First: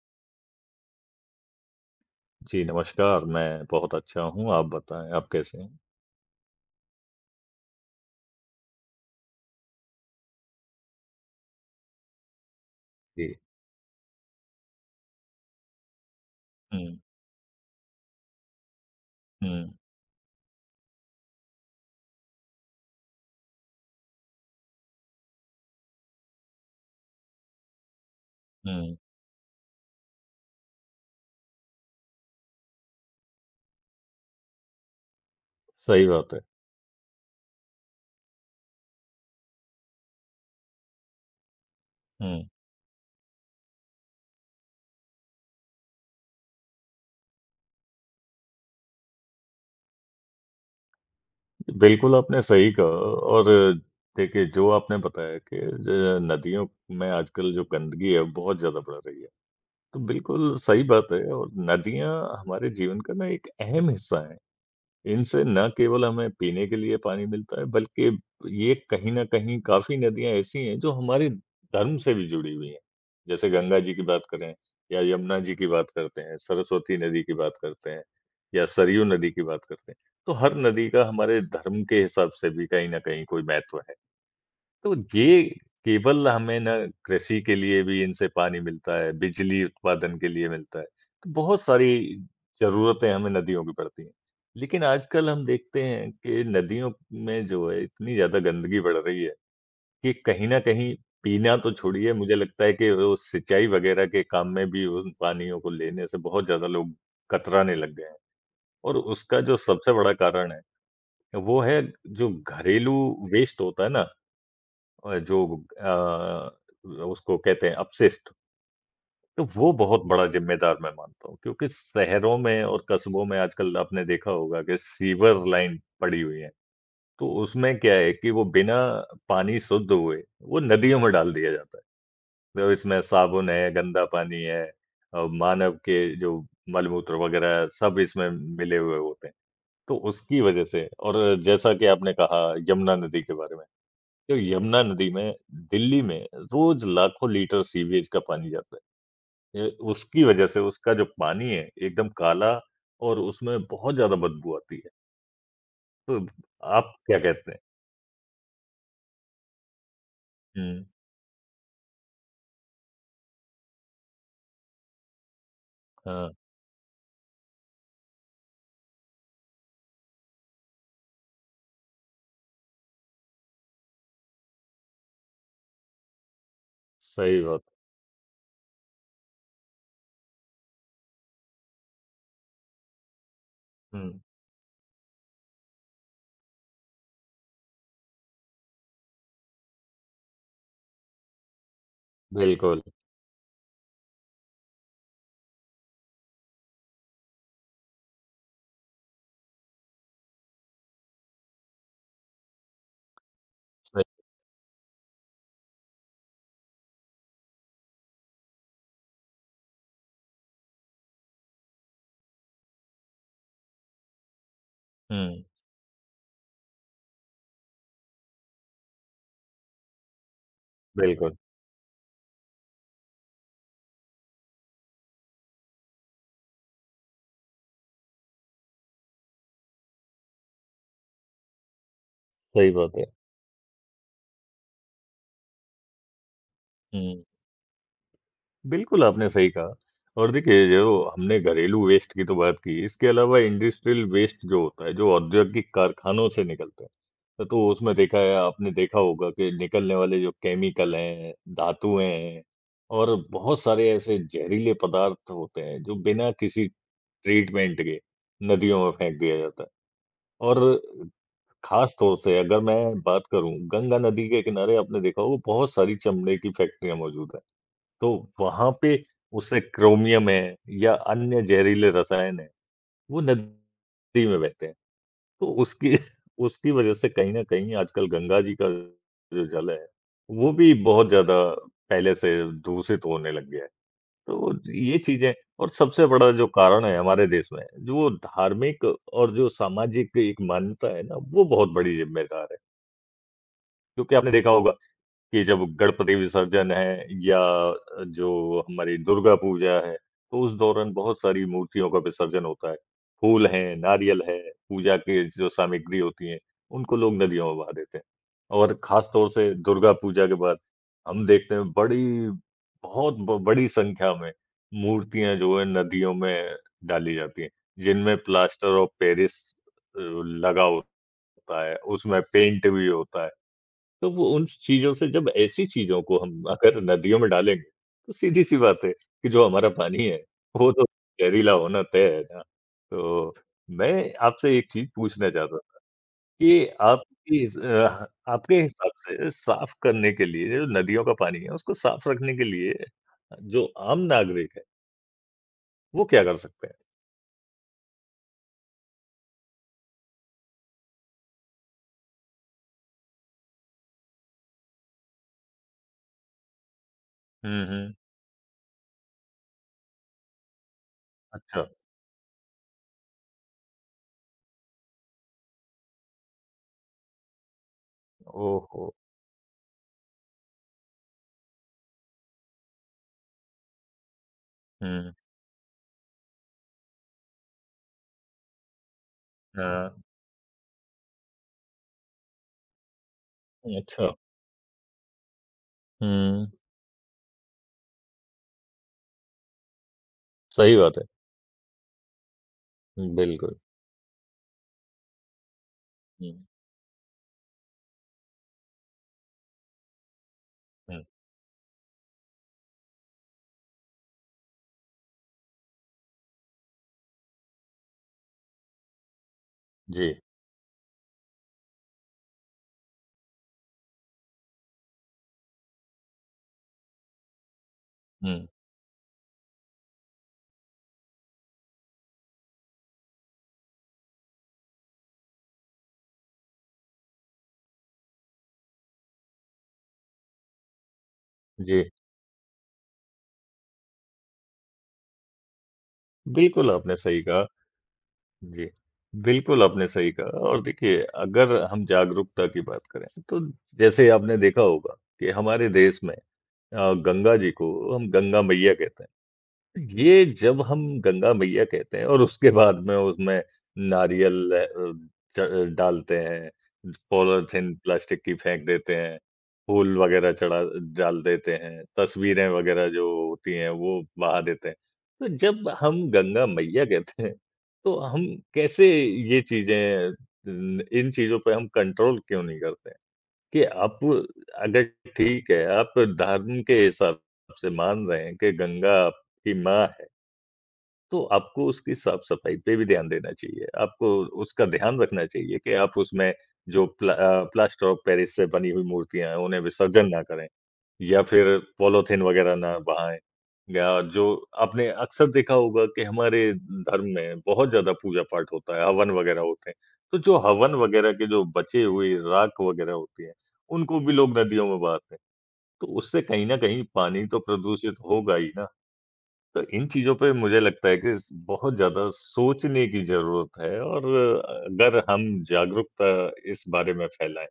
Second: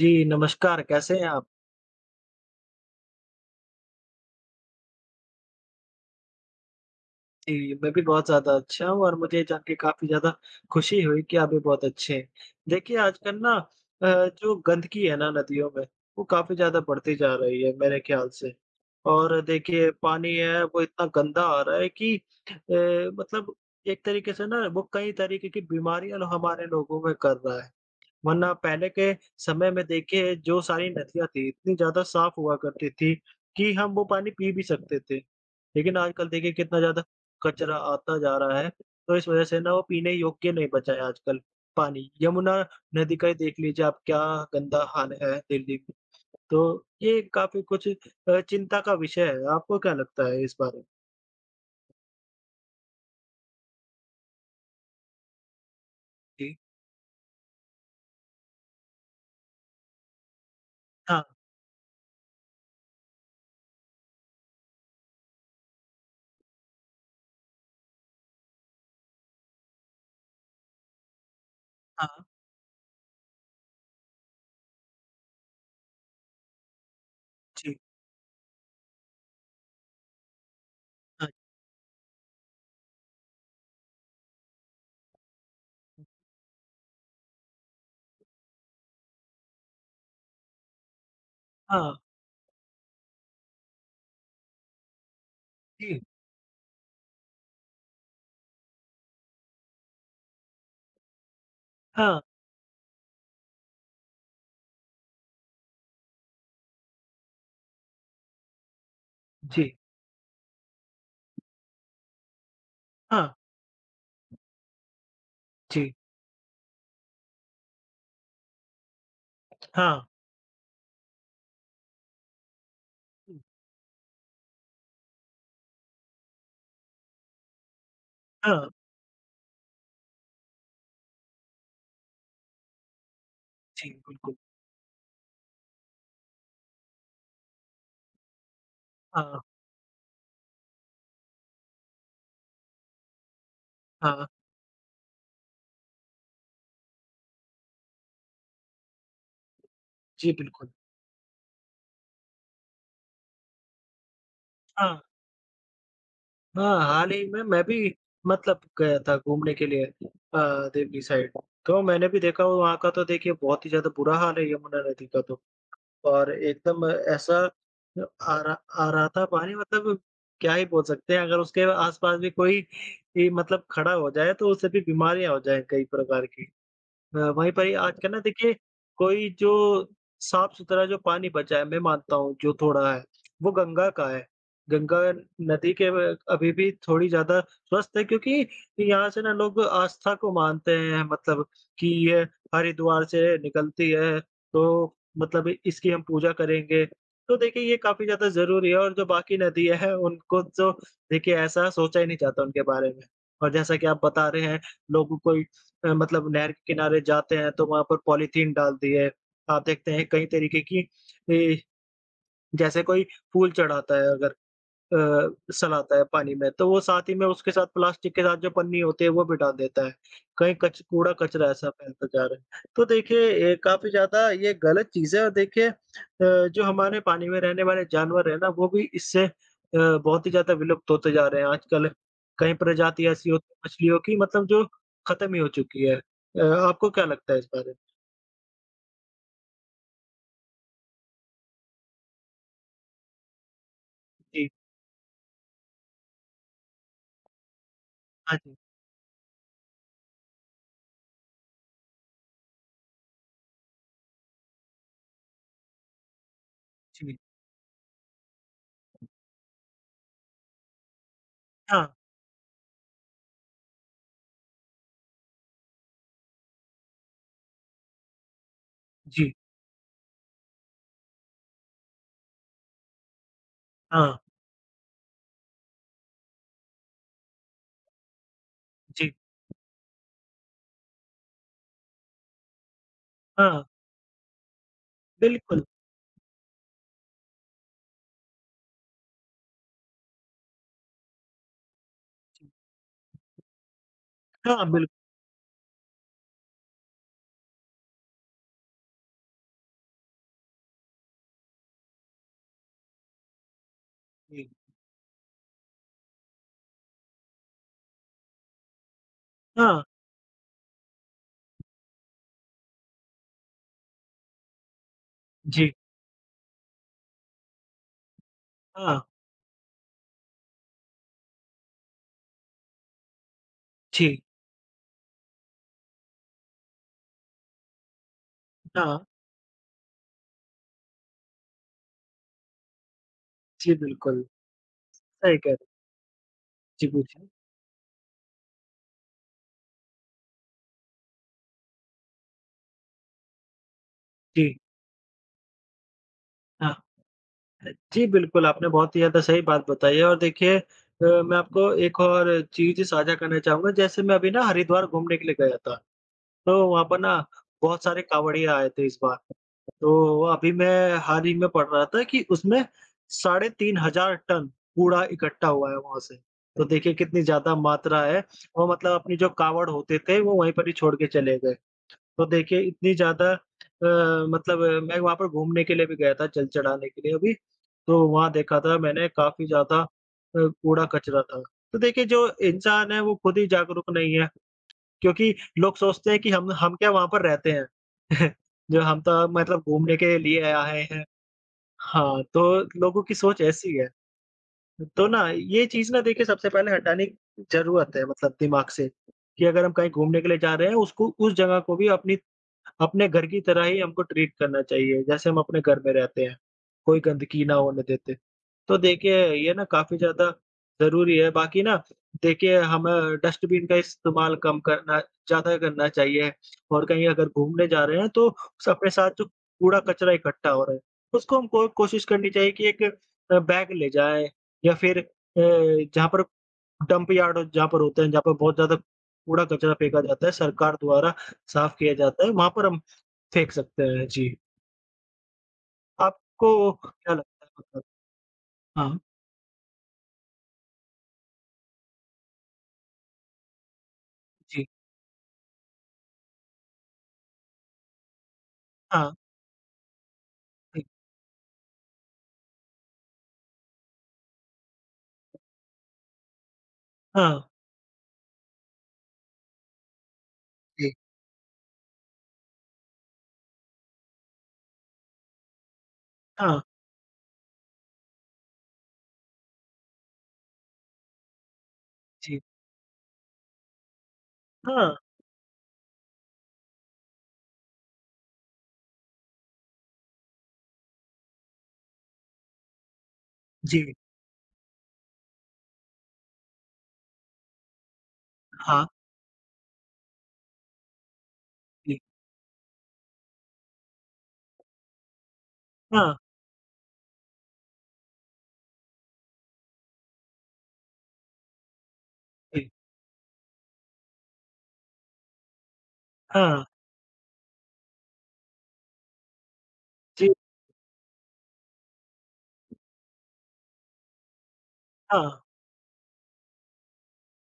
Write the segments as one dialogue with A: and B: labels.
A: जी, नमस्कार, कैसे हैं आप?
B: जी, नमस्कार, मैं बहुत अच्छा हूँ, आप बताएँ आप कैसे हैं?
A: जी, मैं भी बहुत ज़्यादा अच्छा हूँ और मुझे ये जान के काफ़ी ज़्यादा खुशी हुई कि आप भी बहुत अच्छे हैं। देखिए,
B: जी।
A: आजकल ना जो गंदगी है ना नदियों में, वो काफ़ी ज़्यादा
B: हुँ,
A: बढ़ती जा रही है मेरे ख्याल से। और
B: हुँ,
A: देखिए, पानी है वो इतना गंदा आ रहा है कि मतलब एक तरीके से ना वो कई तरीके की बीमारियाँ लो हमारे लोगों में कर रहा है। वरना पहले
B: हुँ,
A: के समय में देखिए जो सारी नदियाँ थी, इतनी ज़्यादा साफ़ हुआ करती थी कि हम वो पानी पी भी सकते थे। लेकिन
B: सही
A: आजकल
B: बात है।
A: देखिए कितना ज़्यादा कचरा आता जा रहा है, तो इस वज़ह से ना वो पीने योग्य नहीं बचा है आजकल पानी।
B: हुँ,
A: यमुना नदी का ही देख लीजिए आप क्या गंदा हाल है दिल्ली में। तो ये काफ़ी कुछ चिंता का विषय है। आपको क्या लगता है इस बारे में?
B: बिल्कुल आपने सही कहा और देखिए जो आपने बताया कि ज
A: जी।
B: नदियों में आजकल जो गंदगी है बहुत ज़्यादा बढ़ रही है, तो बिल्कुल सही बात
A: हाँ,
B: है और नदियाँ हमारे जीवन का ना एक अहम हिस्सा है। इनसे ना केवल हमें पीने के लिए पानी मिलता है, बल्कि ये कहीं न कहीं काफ़ी नदियाँ ऐसी हैं जो हमारे धर्म से
A: हाँ,
B: भी जुड़ी हुई हैं। जैसे गंगा जी की बात करें या यमुना जी की बात करते हैं, सरस्वती नदी की बात
A: जी,
B: करते हैं या सरयू नदी की बात करते हैं। तो हर नदी का
A: हाँ,
B: हमारे धर्म के हिसाब से भी कहीं न कहीं कोई महत्व है। तो ये केवल हमें ना कृषि के लिए भी इनसे पानी मिलता है, बिजली उत्पादन के लिए मिलता है। तो बहुत
A: हाँ,
B: सारी ज़रूरतें हमें नदियों की पड़ती हैं। लेकिन आजकल हम देखते
A: जी,
B: हैं कि नदियों में जो है इतनी ज़्यादा गंदगी बढ़ रही है कि कहीं न कहीं पीना तो छोड़िए
A: हाँ,
B: मुझे लगता है कि वो सिंचाई वगैरह के काम में भी उन पानियों को लेने से बहुत ज़्यादा लोग कतराने लग गए हैं। और उसका जो
A: जी,
B: सबसे बड़ा कारण है, वो है जो घरेलू
A: हाँ,
B: वेस्ट होता है ना अ, जो
A: जी,
B: अ, उसको कहते हैं अपशिष्ट, तो वो
A: हाँ,
B: बहुत बड़ा ज़िम्मेदार मैं मानता हूँ क्योंकि शहरों में और कस्बों
A: हुँ,
B: में आजकल आपने देखा होगा कि सीवर लाइन पड़ी हुई है, तो उसमें क्या है कि वो
A: हाँ।
B: बिना पानी शुद्ध हुए वो नदियों में डाल दिया जाता है। तो इसमें साबुन है,
A: जी,
B: गंदा
A: बिल्कुल।
B: पानी है मानव के जो मलमूत्र वगैरह सब इसमें मिले हुए होते हैं,
A: हाँ,
B: तो उसकी वजह से और जैसा कि आपने कहा यमुना नदी के बारे में,
A: हाँ।
B: जो यमुना नदी में दिल्ली में रोज लाखों लीटर सीवेज का पानी जाता है। ये उसकी
A: जी,
B: वजह से
A: बिल्कुल।
B: उसका जो पानी है एकदम काला और उसमें बहुत ज़्यादा बदबू आती है।
A: हाँ,
B: तो
A: हाँ,
B: आप
A: हाल
B: क्या
A: ही में
B: कहते हैं?
A: मैं भी मतलब गया था घूमने के लिए
B: हुँ,
A: देवरी साइड। तो मैंने भी देखा वहाँ का तो देखिए बहुत ही ज़्यादा बुरा हाल है यमुना नदी का, तो और
B: हाँ,
A: एकदम ऐसा आ रहा था पानी मतलब क्या ही बोल सकते हैं अगर उसके आस-पास भी कोई भी मतलब खड़ा हो जाए तो उससे भी बीमारियाँ हो जाएँ कई प्रकार की।
B: सही
A: वहीं
B: बात।
A: पर ही आजकल ना देखिए कोई जो साफ-सुथरा जो पानी बचा है, मैं मानता हूँ जो थोड़ा है, वो गंगा का
B: हुँ,
A: है। गंगा नदी के व अभी भी थोड़ी ज़्यादा स्वस्थ है क्योंकि यहाँ से ना लोग आस्था को मानते हैं मतलब कि ये
B: बिल्कुल,
A: हरिद्वार से निकलती है, तो मतलब इसकी हम पूजा करेंगे। तो देखिए ये काफ़ी ज़्यादा ज़रूरी है और जो बाकी नदियाँ हैं उनको तो देखिए ऐसा सोचा ही नहीं जाता उनके बारे में। और जैसा कि आप
B: सही
A: बता रहे हैं, लोगों को मतलब नहर के किनारे जाते हैं तो वहाँ पर पॉलीथीन डाल दी है। आप देखते हैं कई तरीके की ए, जैसे कोई फूल चढ़ाता है अगर अ,
B: हुँ,
A: सलाता है पानी में, तो वो साथ ही में उसके साथ प्लास्टिक के साथ जो पन्नी होती है वो भी डाल देता है। कहीं कच
B: बिल्कुल,
A: कूड़ा-कचरा ऐसा फैलता जा रहा है। तो देखिए ये काफ़ी ज़्यादा ये गलत चीज़ है और देखिए जो हमारे पानी में रहने वाले जानवर हैं ना वो भी इससे बहुत ही ज़्यादा विलुप्त होते जा रहे हैं। आजकल कई
B: सही बात
A: प्रजाति
B: है।
A: ऐसी होती है मछलियों की मतलब जो खत्म ही हो चुकी है। आपको क्या
B: हुँ।
A: लगता है इस बारे में?
B: बिल्कुल, आपने सही कहा और देखिए, जो हमने घरेलू वेस्ट की तो बात की, इसके अलावा इंडस्ट्रियल वेस्ट
A: जी।
B: जो होता है, जो औद्योगिक कारखानों से निकलता है, तो उसमें देखा है
A: हाँ जी।
B: आपने देखा होगा कि निकलने वाले जो केमिकल हैं, धातुएँ हैं और बहुत सारे ऐसे ज़हरीले पदार्थ होते हैं, जो बिना किसी
A: जी।
B: ट्रीटमेंट के नदियों में फेंक दिया जाता है और ख़ास
A: हाँ।
B: तौर से अगर मैं बात करूँ, गंगा नदी के किनारे आपने देखा होगा बहुत सारी चमड़े की फैक्ट्रियाँ मौजूद हैं। तो वहाँ पे
A: जी।
B: उससे क्रोमियम है या अन्य ज़हरीले रसायन हैं, वो
A: हाँ।
B: नदी में बहते हैं। तो उसकी उसकी वजह से कहीं न कहीं आजकल गंगा जी का
A: जी।
B: जो जल है, वो भी बहुत ज़्यादा पहले से दूषित होने लग गया
A: हाँ।
B: है। तो ये चीज़ें
A: बिल्कुल।
B: और सबसे बड़ा जो कारण है हमारे देश में, जो वो धार्मिक और जो सामाजिक एक मान्यता है ना, वो बहुत बड़ी ज़िम्मेदार
A: जी।
B: है। क्योंकि आपने देखा
A: हाँ,
B: होगा
A: बिल्कुल।
B: कि जब गणपति विसर्जन है या जो हमारी दुर्गा पूजा है, तो उस दौरान बहुत सारी मूर्तियों का विसर्जन होता है। फूल हैं, नारियल है,
A: जी।
B: पूजा के जो सामग्री होती है, उनको लोग नदियों में बहा देते हैं। और खास तौर से
A: हाँ।
B: दुर्गा पूजा के बाद हम देखते हैं बड़ी बहुत ब बड़ी संख्या में मूर्तियाँ जो है
A: जी,
B: नदियों में डाली जाती हैं, जिनमें प्लास्टर ऑफ
A: हाँ,
B: पेरिस लगा होता है, उसमें पेंट भी होता है। तो
A: जी,
B: वो उन चीज़ों से जब ऐसी चीज़ों को हम अगर नदियों में डालेंगे, तो सीधी-सी बात है
A: हाँ,
B: कि जो हमारा पानी है, वो तो ज़हरीला होना तय है ना। तो
A: जी,
B: मैं
A: बिल्कुल,
B: आपसे एक चीज़ पूछना
A: सही कह
B: चाहता
A: रहे हैं।
B: था कि
A: जी, पूछिए।
B: आपके हिसाब से साफ़ करने के लिए जो नदियों का पानी है, उसको साफ़ रखने के लिए जो आम नागरिक
A: जी,
B: है, वो क्या कर सकते
A: हाँ।
B: हैं?
A: जी, बिल्कुल, आपने बहुत ही ज़्यादा सही बात बताई है और देखिए मैं आपको एक और चीज़ साझा करना चाहूँगा, जैसे मैं अभी ना हरिद्वार घूमने के लिए गया था, तो वहाँ पर ना
B: हुँ,
A: बहुत
B: हुँ,
A: सारे कांवड़िया आए थे इस बार। तो अभी मैं हाल ही में पढ़
B: अच्छा,
A: रहा था कि उसमें साढ़े 3,000 टन कूड़ा इकट्ठा हुआ है वहाँ से, तो देखिए कितनी ज़्यादा मात्रा है और
B: ओहो!
A: मतलब अपनी जो कावड़ होते थे, वो वहीं पर ही छोड़ के चले गए। तो देखिए इतनी ज़्यादा मैं
B: हुँ,
A: वहाँ पर घूमने के लिए भी गया था, जल चढ़ाने के लिए अभी, तो वहाँ देखा था मैंने काफ़ी ज़्यादा
B: हाँ,
A: कूड़ा-कचरा था। तो देखिए जो इंसान है वो खुद ही जागरूक
B: अच्छा,
A: नहीं है, क्योंकि लोग सोचते हैं कि
B: हुँ,
A: हम क्या वहाँ पर रहते हैं। जो हम तो मतलब घूमने के लिए
B: सही
A: आए
B: बात
A: हैं।
B: है।
A: हाँ, तो लोगों की सोच
B: बिल्कुल,
A: ऐसी है। तो ना ये चीज़ ना देखिए
B: हुँ,
A: सबसे पहले हटाने की ज़रूरत है मतलब दिमाग से, कि अगर हम कहीं घूमने के लिए जा रहे हैं
B: हुँ,
A: उसको उस जगह को भी अपनी अपने घर की तरह ही हमको ट्रीट करना चाहिए, जैसे हम अपने घर में रहते हैं, कोई गंदगी ना होने देते। तो देखिए ये ना काफ़ी
B: जी,
A: ज़्यादा ज़रूरी है, बाकी ना देखिए हमें डस्टबिन का इस्तेमाल कम करना ज़्यादा करना चाहिए और कहीं अगर घूमने जा रहे हैं तो
B: हुँ।
A: स अपने साथ जो कूड़ा-कचरा इकट्ठा हो रहा है, उसको हमको कोशिश करनी चाहिए कि एक बैग ले जाएँ या फिर जहाँ पर डंप यार्ड हो जहाँ पर होते हैं, जहाँ पर बहुत ज़्यादा कूड़ा-कचरा फेंका जाता है, सरकार द्वारा साफ
B: जी,
A: किया जाता है, वहाँ पर हम फेंक सकते हैं, जी। आपको
B: बिल्कुल आपने
A: क्या
B: सही
A: लगता
B: कहा।
A: है मतलब
B: जी,
A: हाँ,
B: बिल्कुल आपने सही कहा और देखिए अगर हम जागरूकता की बात करें, तो जैसे आपने देखा
A: जी,
B: होगा कि हमारे देश में गंगा जी को हम गंगा मैया कहते
A: हाँ,
B: हैं। ये जब हम
A: जी,
B: गंगा मैया कहते हैं और उसके बाद में उसमें नारियल अ, ड डालते हैं,
A: हाँ,
B: पॉलीथिन प्लास्टिक की फेंक देते हैं, फूल वगैरह चढ़ा
A: जी,
B: डाल देते हैं, तस्वीरें वगैरह जो होती हैं वो बहा देते हैं। तो जब हम गंगा
A: हाँ,
B: मैया कहते हैं, तो हम कैसे ये चीज़ें न इन चीज़ों पे हम कंट्रोल
A: जी,
B: क्यों नहीं करते? कि आप अगर
A: हाँ,
B: ठीक है, आप धर्म के हिसाब से मान रहे हैं कि गंगा आपकी माँ है, तो आपको उसकी साफ-सफाई पे भी ध्यान देना चाहिए।
A: जी,
B: आपको उसका ध्यान रखना चाहिए कि आप उसमें जो प्लास्टर ऑफ पेरिस से बनी हुई
A: हाँ,
B: मूर्तियाँ हैं, उन्हें विसर्जन ना करें। या फिर
A: जी,
B: पॉलीथिन वगैरह ना बहाएँ, या जो आपने अक्सर देखा होगा कि
A: हाँ,
B: हमारे धर्म में बहुत ज़्यादा पूजा-पाठ होता है, हवन वगैरह होते हैं। तो जो हवन वगैरह के जो बचे हुए राख
A: जी,
B: वगैरह होती है, उनको भी लोग नदियों में बहाते हैं। तो उससे कहीं न
A: हाँ,
B: कहीं पानी तो प्रदूषित होगा ही ना। तो इन चीज़ों
A: जी,
B: पे मुझे लगता है कि स बहुत ज़्यादा सोचने की ज़रूरत है और अगर हम
A: हाँ,
B: जागरूकता इस बारे में फैलाएँ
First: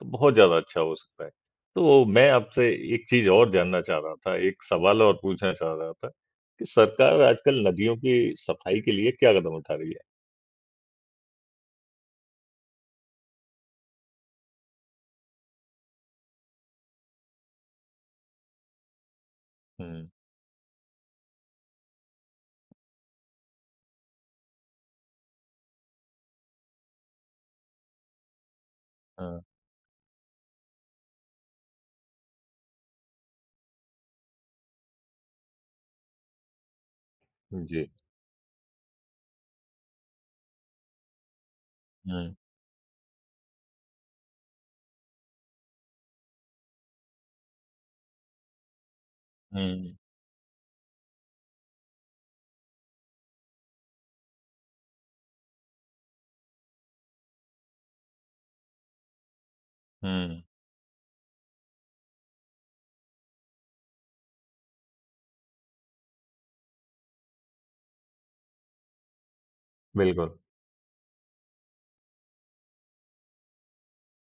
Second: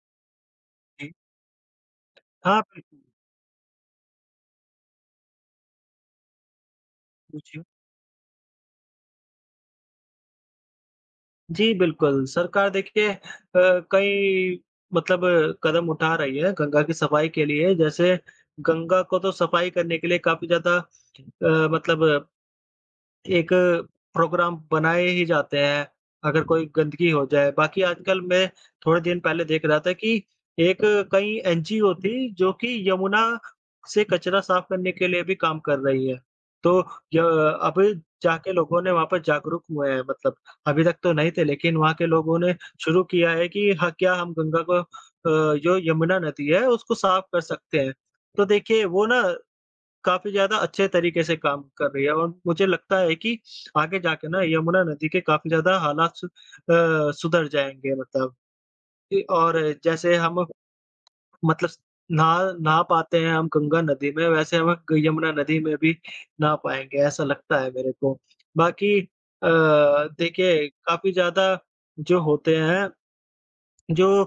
B: तो बहुत ज़्यादा अच्छा हो
A: जी,
B: सकता है। तो मैं
A: हाँ,
B: आपसे
A: बिल्कुल,
B: एक चीज़ और जानना चाह रहा था, एक सवाल और पूछना चाह रहा था कि सरकार
A: पूछिए।
B: आजकल नदियों की सफाई के लिए क्या कदम उठा रही है?
A: जी, बिल्कुल, सरकार देखिए कई मतलब कदम उठा रही है गंगा की सफाई के लिए, जैसे गंगा को तो सफाई करने
B: हुँ,
A: के लिए काफ़ी ज़्यादा मतलब एक प्रोग्राम बनाए ही जाते हैं, अगर कोई गंदगी हो जाए। बाकी आजकल मैं थोड़े दिन
B: हाँ,
A: पहले देख रहा था कि एक कई एनजीओ थी जो कि यमुना से कचरा साफ करने के लिए भी काम कर रही है। तो य
B: जी।
A: अब जाके लोगों ने वहाँ पर जागरूक हुए हैं मतलब अभी तक तो नहीं थे लेकिन वहाँ के
B: हुँ,
A: लोगों ने शुरू किया है कि ह क्या हम गंगा को जो यमुना नदी है उसको साफ कर सकते हैं। तो देखिए वो ना
B: हुँ,
A: काफ़ी ज़्यादा अच्छे तरीके से काम कर रही है और मुझे लगता है कि आगे जाके ना यमुना नदी के काफ़ी ज़्यादा हालात सुधर जाएँगे मतलब कि और जैसे
B: हुँ,
A: हम मतलब नहा नहा पाते हैं हम गंगा नदी में, वैसे हम ग यमुना नदी में भी नहा पाएँगे, ऐसा लगता है मेरे को। बाकी
B: बिल्कुल।
A: देखिए काफ़ी ज़्यादा जो होते हैं, जो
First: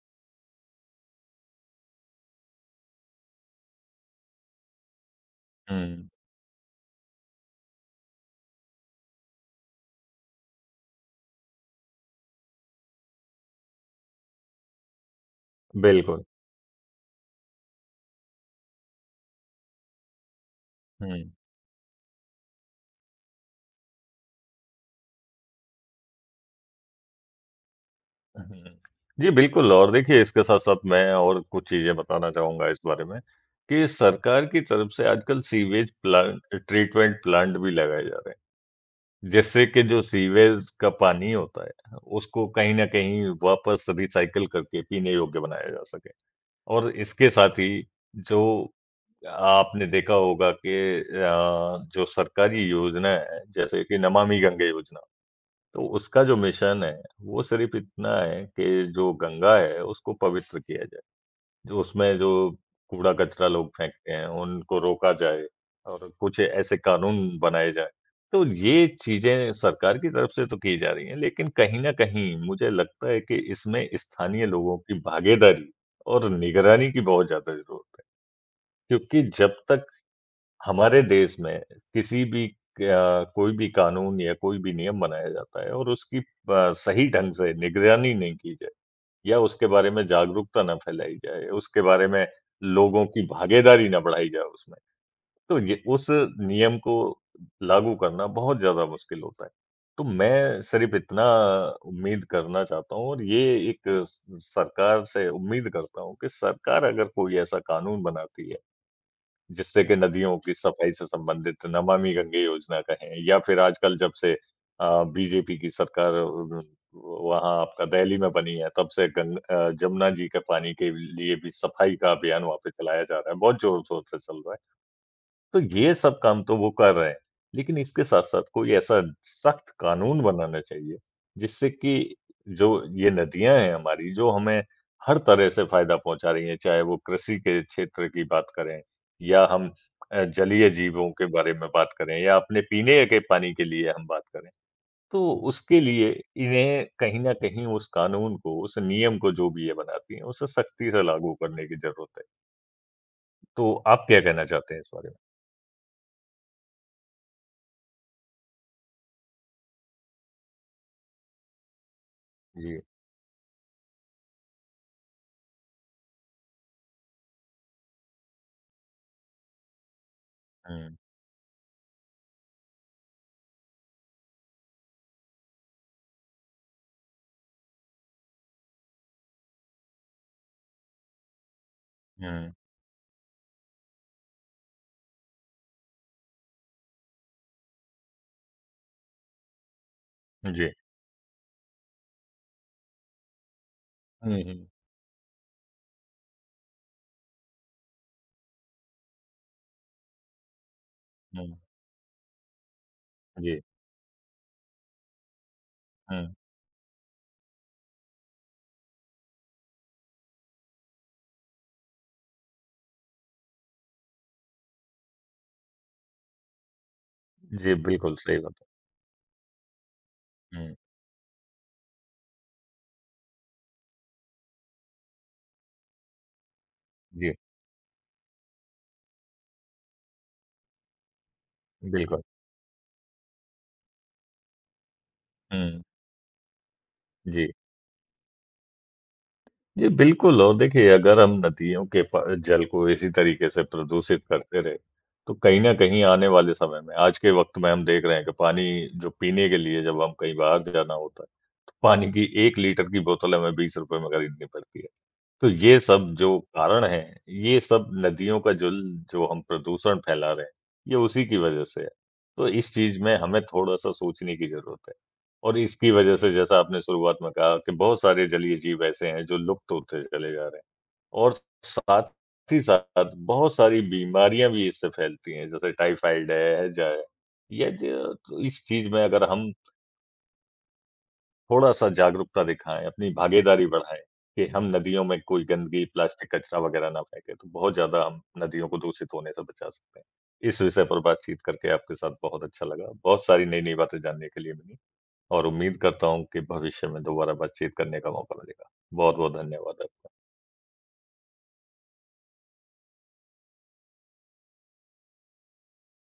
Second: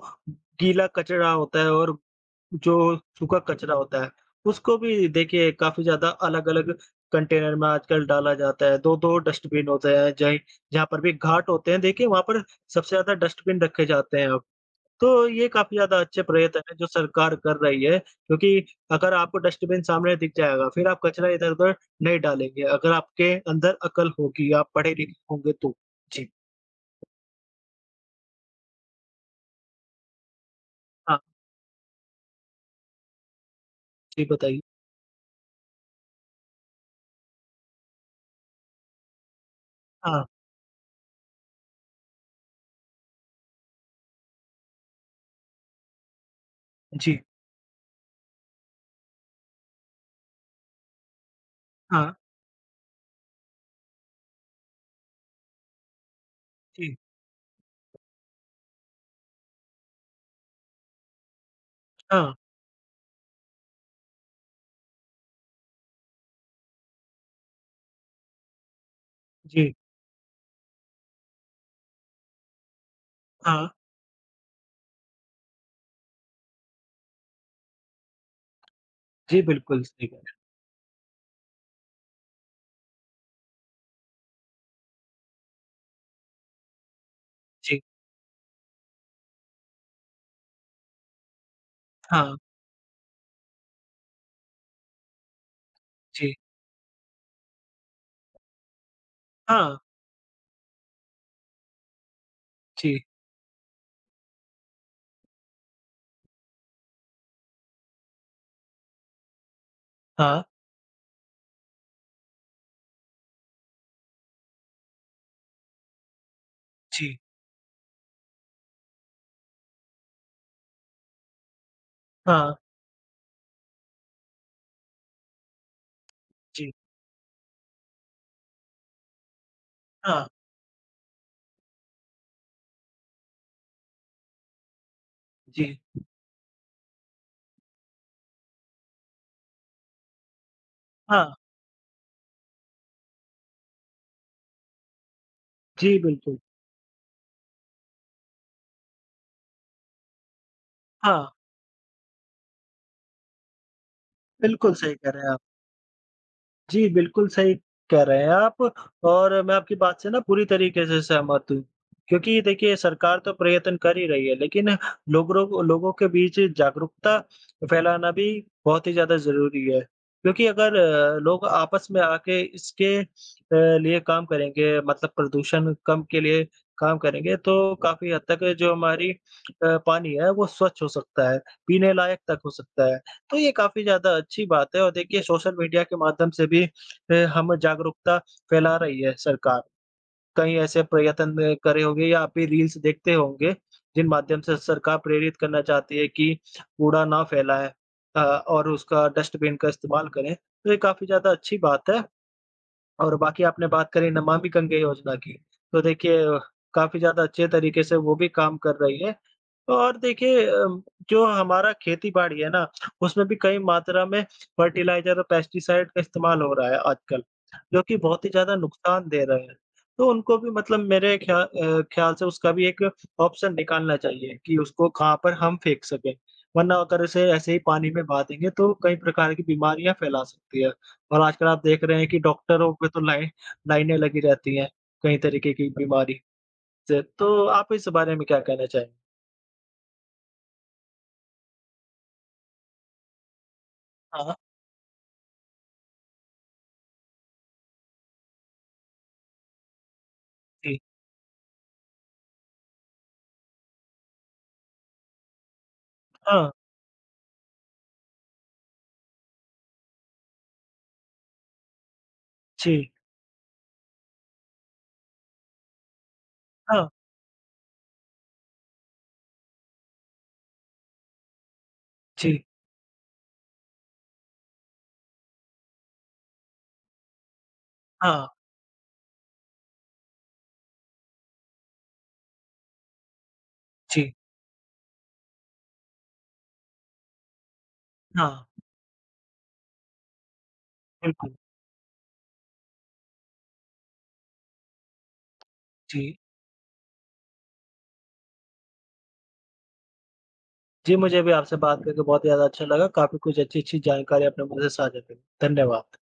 A: गीला कचरा होता है और जो सूखा कचरा होता है, उसको भी देखिए काफ़ी ज़्यादा
B: हुँ,
A: अलग-अलग कंटेनर में आजकल डाला जाता है। 2-2 डस्टबिन होते हैं, जहीं जहाँ पर भी घाट होते हैं, देखिए वहाँ पर सबसे ज़्यादा डस्टबिन रखे जाते हैं अब। तो ये काफ़ी ज़्यादा अच्छे
B: बिल्कुल।
A: प्रयत्न हैं जो सरकार कर रही है, क्योंकि अगर आपको डस्टबिन सामने दिख जाएगा, फिर आप कचरा
B: हुँ,
A: इधर-उधर नहीं डालेंगे, अगर आपके अंदर अकल होगी, आप पढ़े-लिखे होंगे तो। जी,
B: हुँ। जी, बिल्कुल और देखिए इसके साथ-साथ मैं
A: हाँ,
B: और कुछ चीज़ें बताना चाहूँगा इस बारे में कि
A: जी
B: सरकार
A: बताइए।
B: की तरफ से आजकल सीवेज प्लांट ट्रीटमेंट प्लांट भी लगाए जा रहे हैं। जिससे कि जो
A: हाँ,
B: सीवेज का पानी होता है, उसको कहीं न कहीं वापस रिसाइकिल करके पीने योग्य बनाया जा सके। और
A: जी,
B: इसके साथ ही जो आपने देखा होगा कि अ, जो
A: हाँ,
B: सरकारी योजना है, जैसे कि नमामि गंगे योजना, तो उसका जो मिशन
A: जी,
B: है, वो सिर्फ़ इतना है कि जो गंगा है, उसको पवित्र किया जाए। जो उसमें जो
A: हाँ,
B: कूड़ा-कचरा लोग फेंकते हैं, उनको रोका जाए और कुछ ऐसे कानून बनाए जाएँ। तो ये चीज़ें
A: जी,
B: सरकार की तरफ से तो की जा रही हैं, लेकिन कहीं न कहीं मुझे लगता है कि
A: हाँ,
B: इसमें स्थानीय लोगों की भागीदारी और निगरानी की बहुत ज़्यादा ज़रूरत है। क्योंकि
A: जी,
B: जब
A: बिल्कुल
B: तक
A: सही कह रहे हैं।
B: हमारे देश में किसी भी कोई भी कानून या कोई भी नियम बनाया जाता है और उसकी सही ढंग से
A: जी।
B: निगरानी नहीं की जाती या उसके बारे में जागरूकता ना फैलाई जाए, उसके बारे में
A: हाँ,
B: लोगों की भागीदारी ना बढ़ाई जाए उसमें। तो ये उस
A: जी।
B: नियम को लागू करना बहुत ज़्यादा मुश्किल होता है।
A: हाँ,
B: तो मैं सिर्फ़ इतना उम्मीद करना चाहता
A: जी।
B: हूँ और ये एक स सरकार से उम्मीद करता हूँ कि सरकार अगर कोई ऐसा कानून बनाती है जिससे कि नदियों
A: हाँ,
B: की सफाई से संबंधित नमामि गंगे योजना कहें या फिर आजकल जब से बीजेपी की सरकार
A: जी।
B: वहाँ आपका दिल्ली में बनी है, तब से जमुना जी के पानी के लिए भी सफाई का अभियान
A: हाँ,
B: वहाँ पे चलाया जा रहा है। बहुत जोर-शोर से चल रहा है। तो ये सब काम तो
A: जी।
B: वो कर रहे हैं, लेकिन इसके साथ-साथ कोई ऐसा सख्त कानून
A: हाँ,
B: बनाना चाहिए, जिससे कि जो ये नदियाँ हैं हमारी, जो हमें हर तरह से
A: जी।
B: फ़ायदा पहुँचा रही हैं, चाहे वो कृषि के क्षेत्र की बात करें या हम जलीय जीवों
A: हाँ,
B: के बारे में बात करें या अपने पीने के पानी के लिए हम बात करें। तो उसके
A: जी,
B: लिए
A: बिल्कुल।
B: इन्हें कहीं न कहीं उस कानून को, उस नियम को जो भी ये बनाती हैं, उसे सख्ती से
A: हाँ,
B: लागू करने की ज़रूरत है। तो आप क्या कहना
A: बिल्कुल
B: चाहते हैं इस
A: सही
B: बारे
A: कह
B: में?
A: रहे हैं आप। जी, बिल्कुल सही कह रहे हैं आप और मैं आपकी बात से ना पूरी तरीके से सहमत हूँ। क्योंकि देखिए
B: जी।
A: सरकार तो प्रयत्न कर ही रही है, लेकिन लोगों के बीच जागरूकता फैलाना भी बहुत ही ज़्यादा ज़रूरी है। क्योंकि अगर
B: हुँ,
A: लोग आपस में आके इसके लिए काम करेंगे मतलब प्रदूषण कम के लिए काम करेंगे, तो काफ़ी हद तक जो हमारी पानी है वो स्वच्छ हो सकता है, पीने लायक तक हो
B: हुँ।
A: सकता है। तो ये काफ़ी ज़्यादा अच्छी बात है और देखिए सोशल मीडिया के माध्यम से भी हम जागरूकता फैला रही है सरकार। कई
B: जी।
A: ऐसे प्रयत्न करे होंगे या आप भी रील्स देखते होंगे, जिन माध्यम
B: हुँ,
A: से
B: हुँ,
A: सरकार प्रेरित करना चाहती है कि कूड़ा ना फैलाएँ और उसका डस्टबिन का इस्तेमाल करें। तो ये काफ़ी ज़्यादा
B: हुँ,
A: अच्छी बात है। और बाकी
B: जी,
A: आपने बात करी नमामि गंगे योजना की, तो देखिए
B: हुँ,
A: काफ़ी ज़्यादा अच्छे तरीके से वो भी काम कर रही है। और देखिए जो हमारा खेती-बाड़ी है ना, उसमें भी कई मात्रा में फर्टिलाइज़र और पेस्टिसाइड का इस्तेमाल हो रहा है आजकल,
B: जी,
A: जो कि
B: बिल्कुल
A: बहुत ही
B: सही बात
A: ज़्यादा
B: है।
A: नुकसान दे रहे हैं। तो उनको भी
B: हुँ,
A: मतलब मेरे ख्याल से उसका भी एक ऑप्शन निकालना चाहिए कि उसको कहाँ पर हम फेंक सकें, वरना अगर उसे
B: जी,
A: ऐसे ही पानी में बहा देंगे तो कई प्रकार की बीमारियाँ फैला सकती है। और आजकल आप देख रहे हैं कि
B: बिल्कुल,
A: डॉक्टरों पे तो लाइनें लगी रहती हैं, कई तरीके की
B: हुँ,
A: बीमारी से। तो
B: जी।
A: आप इस बारे में क्या कहना चाहेंगे?
B: जी, बिल्कुल और देखिए अगर हम नदियों के प जल को इसी तरीके से प्रदूषित
A: हाँ,
B: करते रहे, तो कहीं न कहीं आने वाले समय में आज के वक़्त में हम देख रहे हैं कि पानी जो पीने के लिए जब हम कहीं बाहर
A: जी।
B: जाना होता है, तो पानी की 1 लीटर की बोतल हमें ₹20 में खरीदनी पड़ती है। तो ये सब जो
A: हाँ,
B: कारण है, ये सब नदियों का जल जो हम प्रदूषण फैला रहे हैं, ये उसी की वजह से है। तो इस
A: जी।
B: चीज़ में हमें थोड़ा-सा सोचने की ज़रूरत है और इसकी वजह से जैसा आपने
A: हाँ,
B: शुरुआत में कहा कि बहुत सारे जलीय जीव ऐसे हैं जो लुप्त होते चले जा रहे हैं और साथ
A: जी।
B: ही साथ बहुत सारी बीमारियाँ भी इससे फैलती हैं, जैसे टाइफाइड है, हैजा है। ये
A: हाँ,
B: ज इस चीज़ में अगर हम थोड़ा-सा जागरूकता दिखाएँ, अपनी भागीदारी बढ़ाएँ
A: जी।
B: कि हम नदियों में कोई गंदगी, प्लास्टिक, कचरा वगैरह ना फेंकें, तो बहुत ज़्यादा हम
A: हाँ,
B: नदियों को दूषित होने से बचा सकते हैं। इस विषय पर
A: बिल्कुल,
B: बातचीत करके आपके साथ बहुत अच्छा लगा, बहुत सारी नई-नई बातें जानने के लिए मिली और उम्मीद
A: जी।
B: करता हूँ कि भविष्य में दोबारा बातचीत करने का मौका मिलेगा। बहुत-बहुत धन्यवाद आपका।
A: जी, मुझे भी आपसे बात करके बहुत ज़्यादा अच्छा लगा। काफ़ी कुछ अच्छी-अच्छी जानकारी आपने मुझसे साझा करी। धन्यवाद।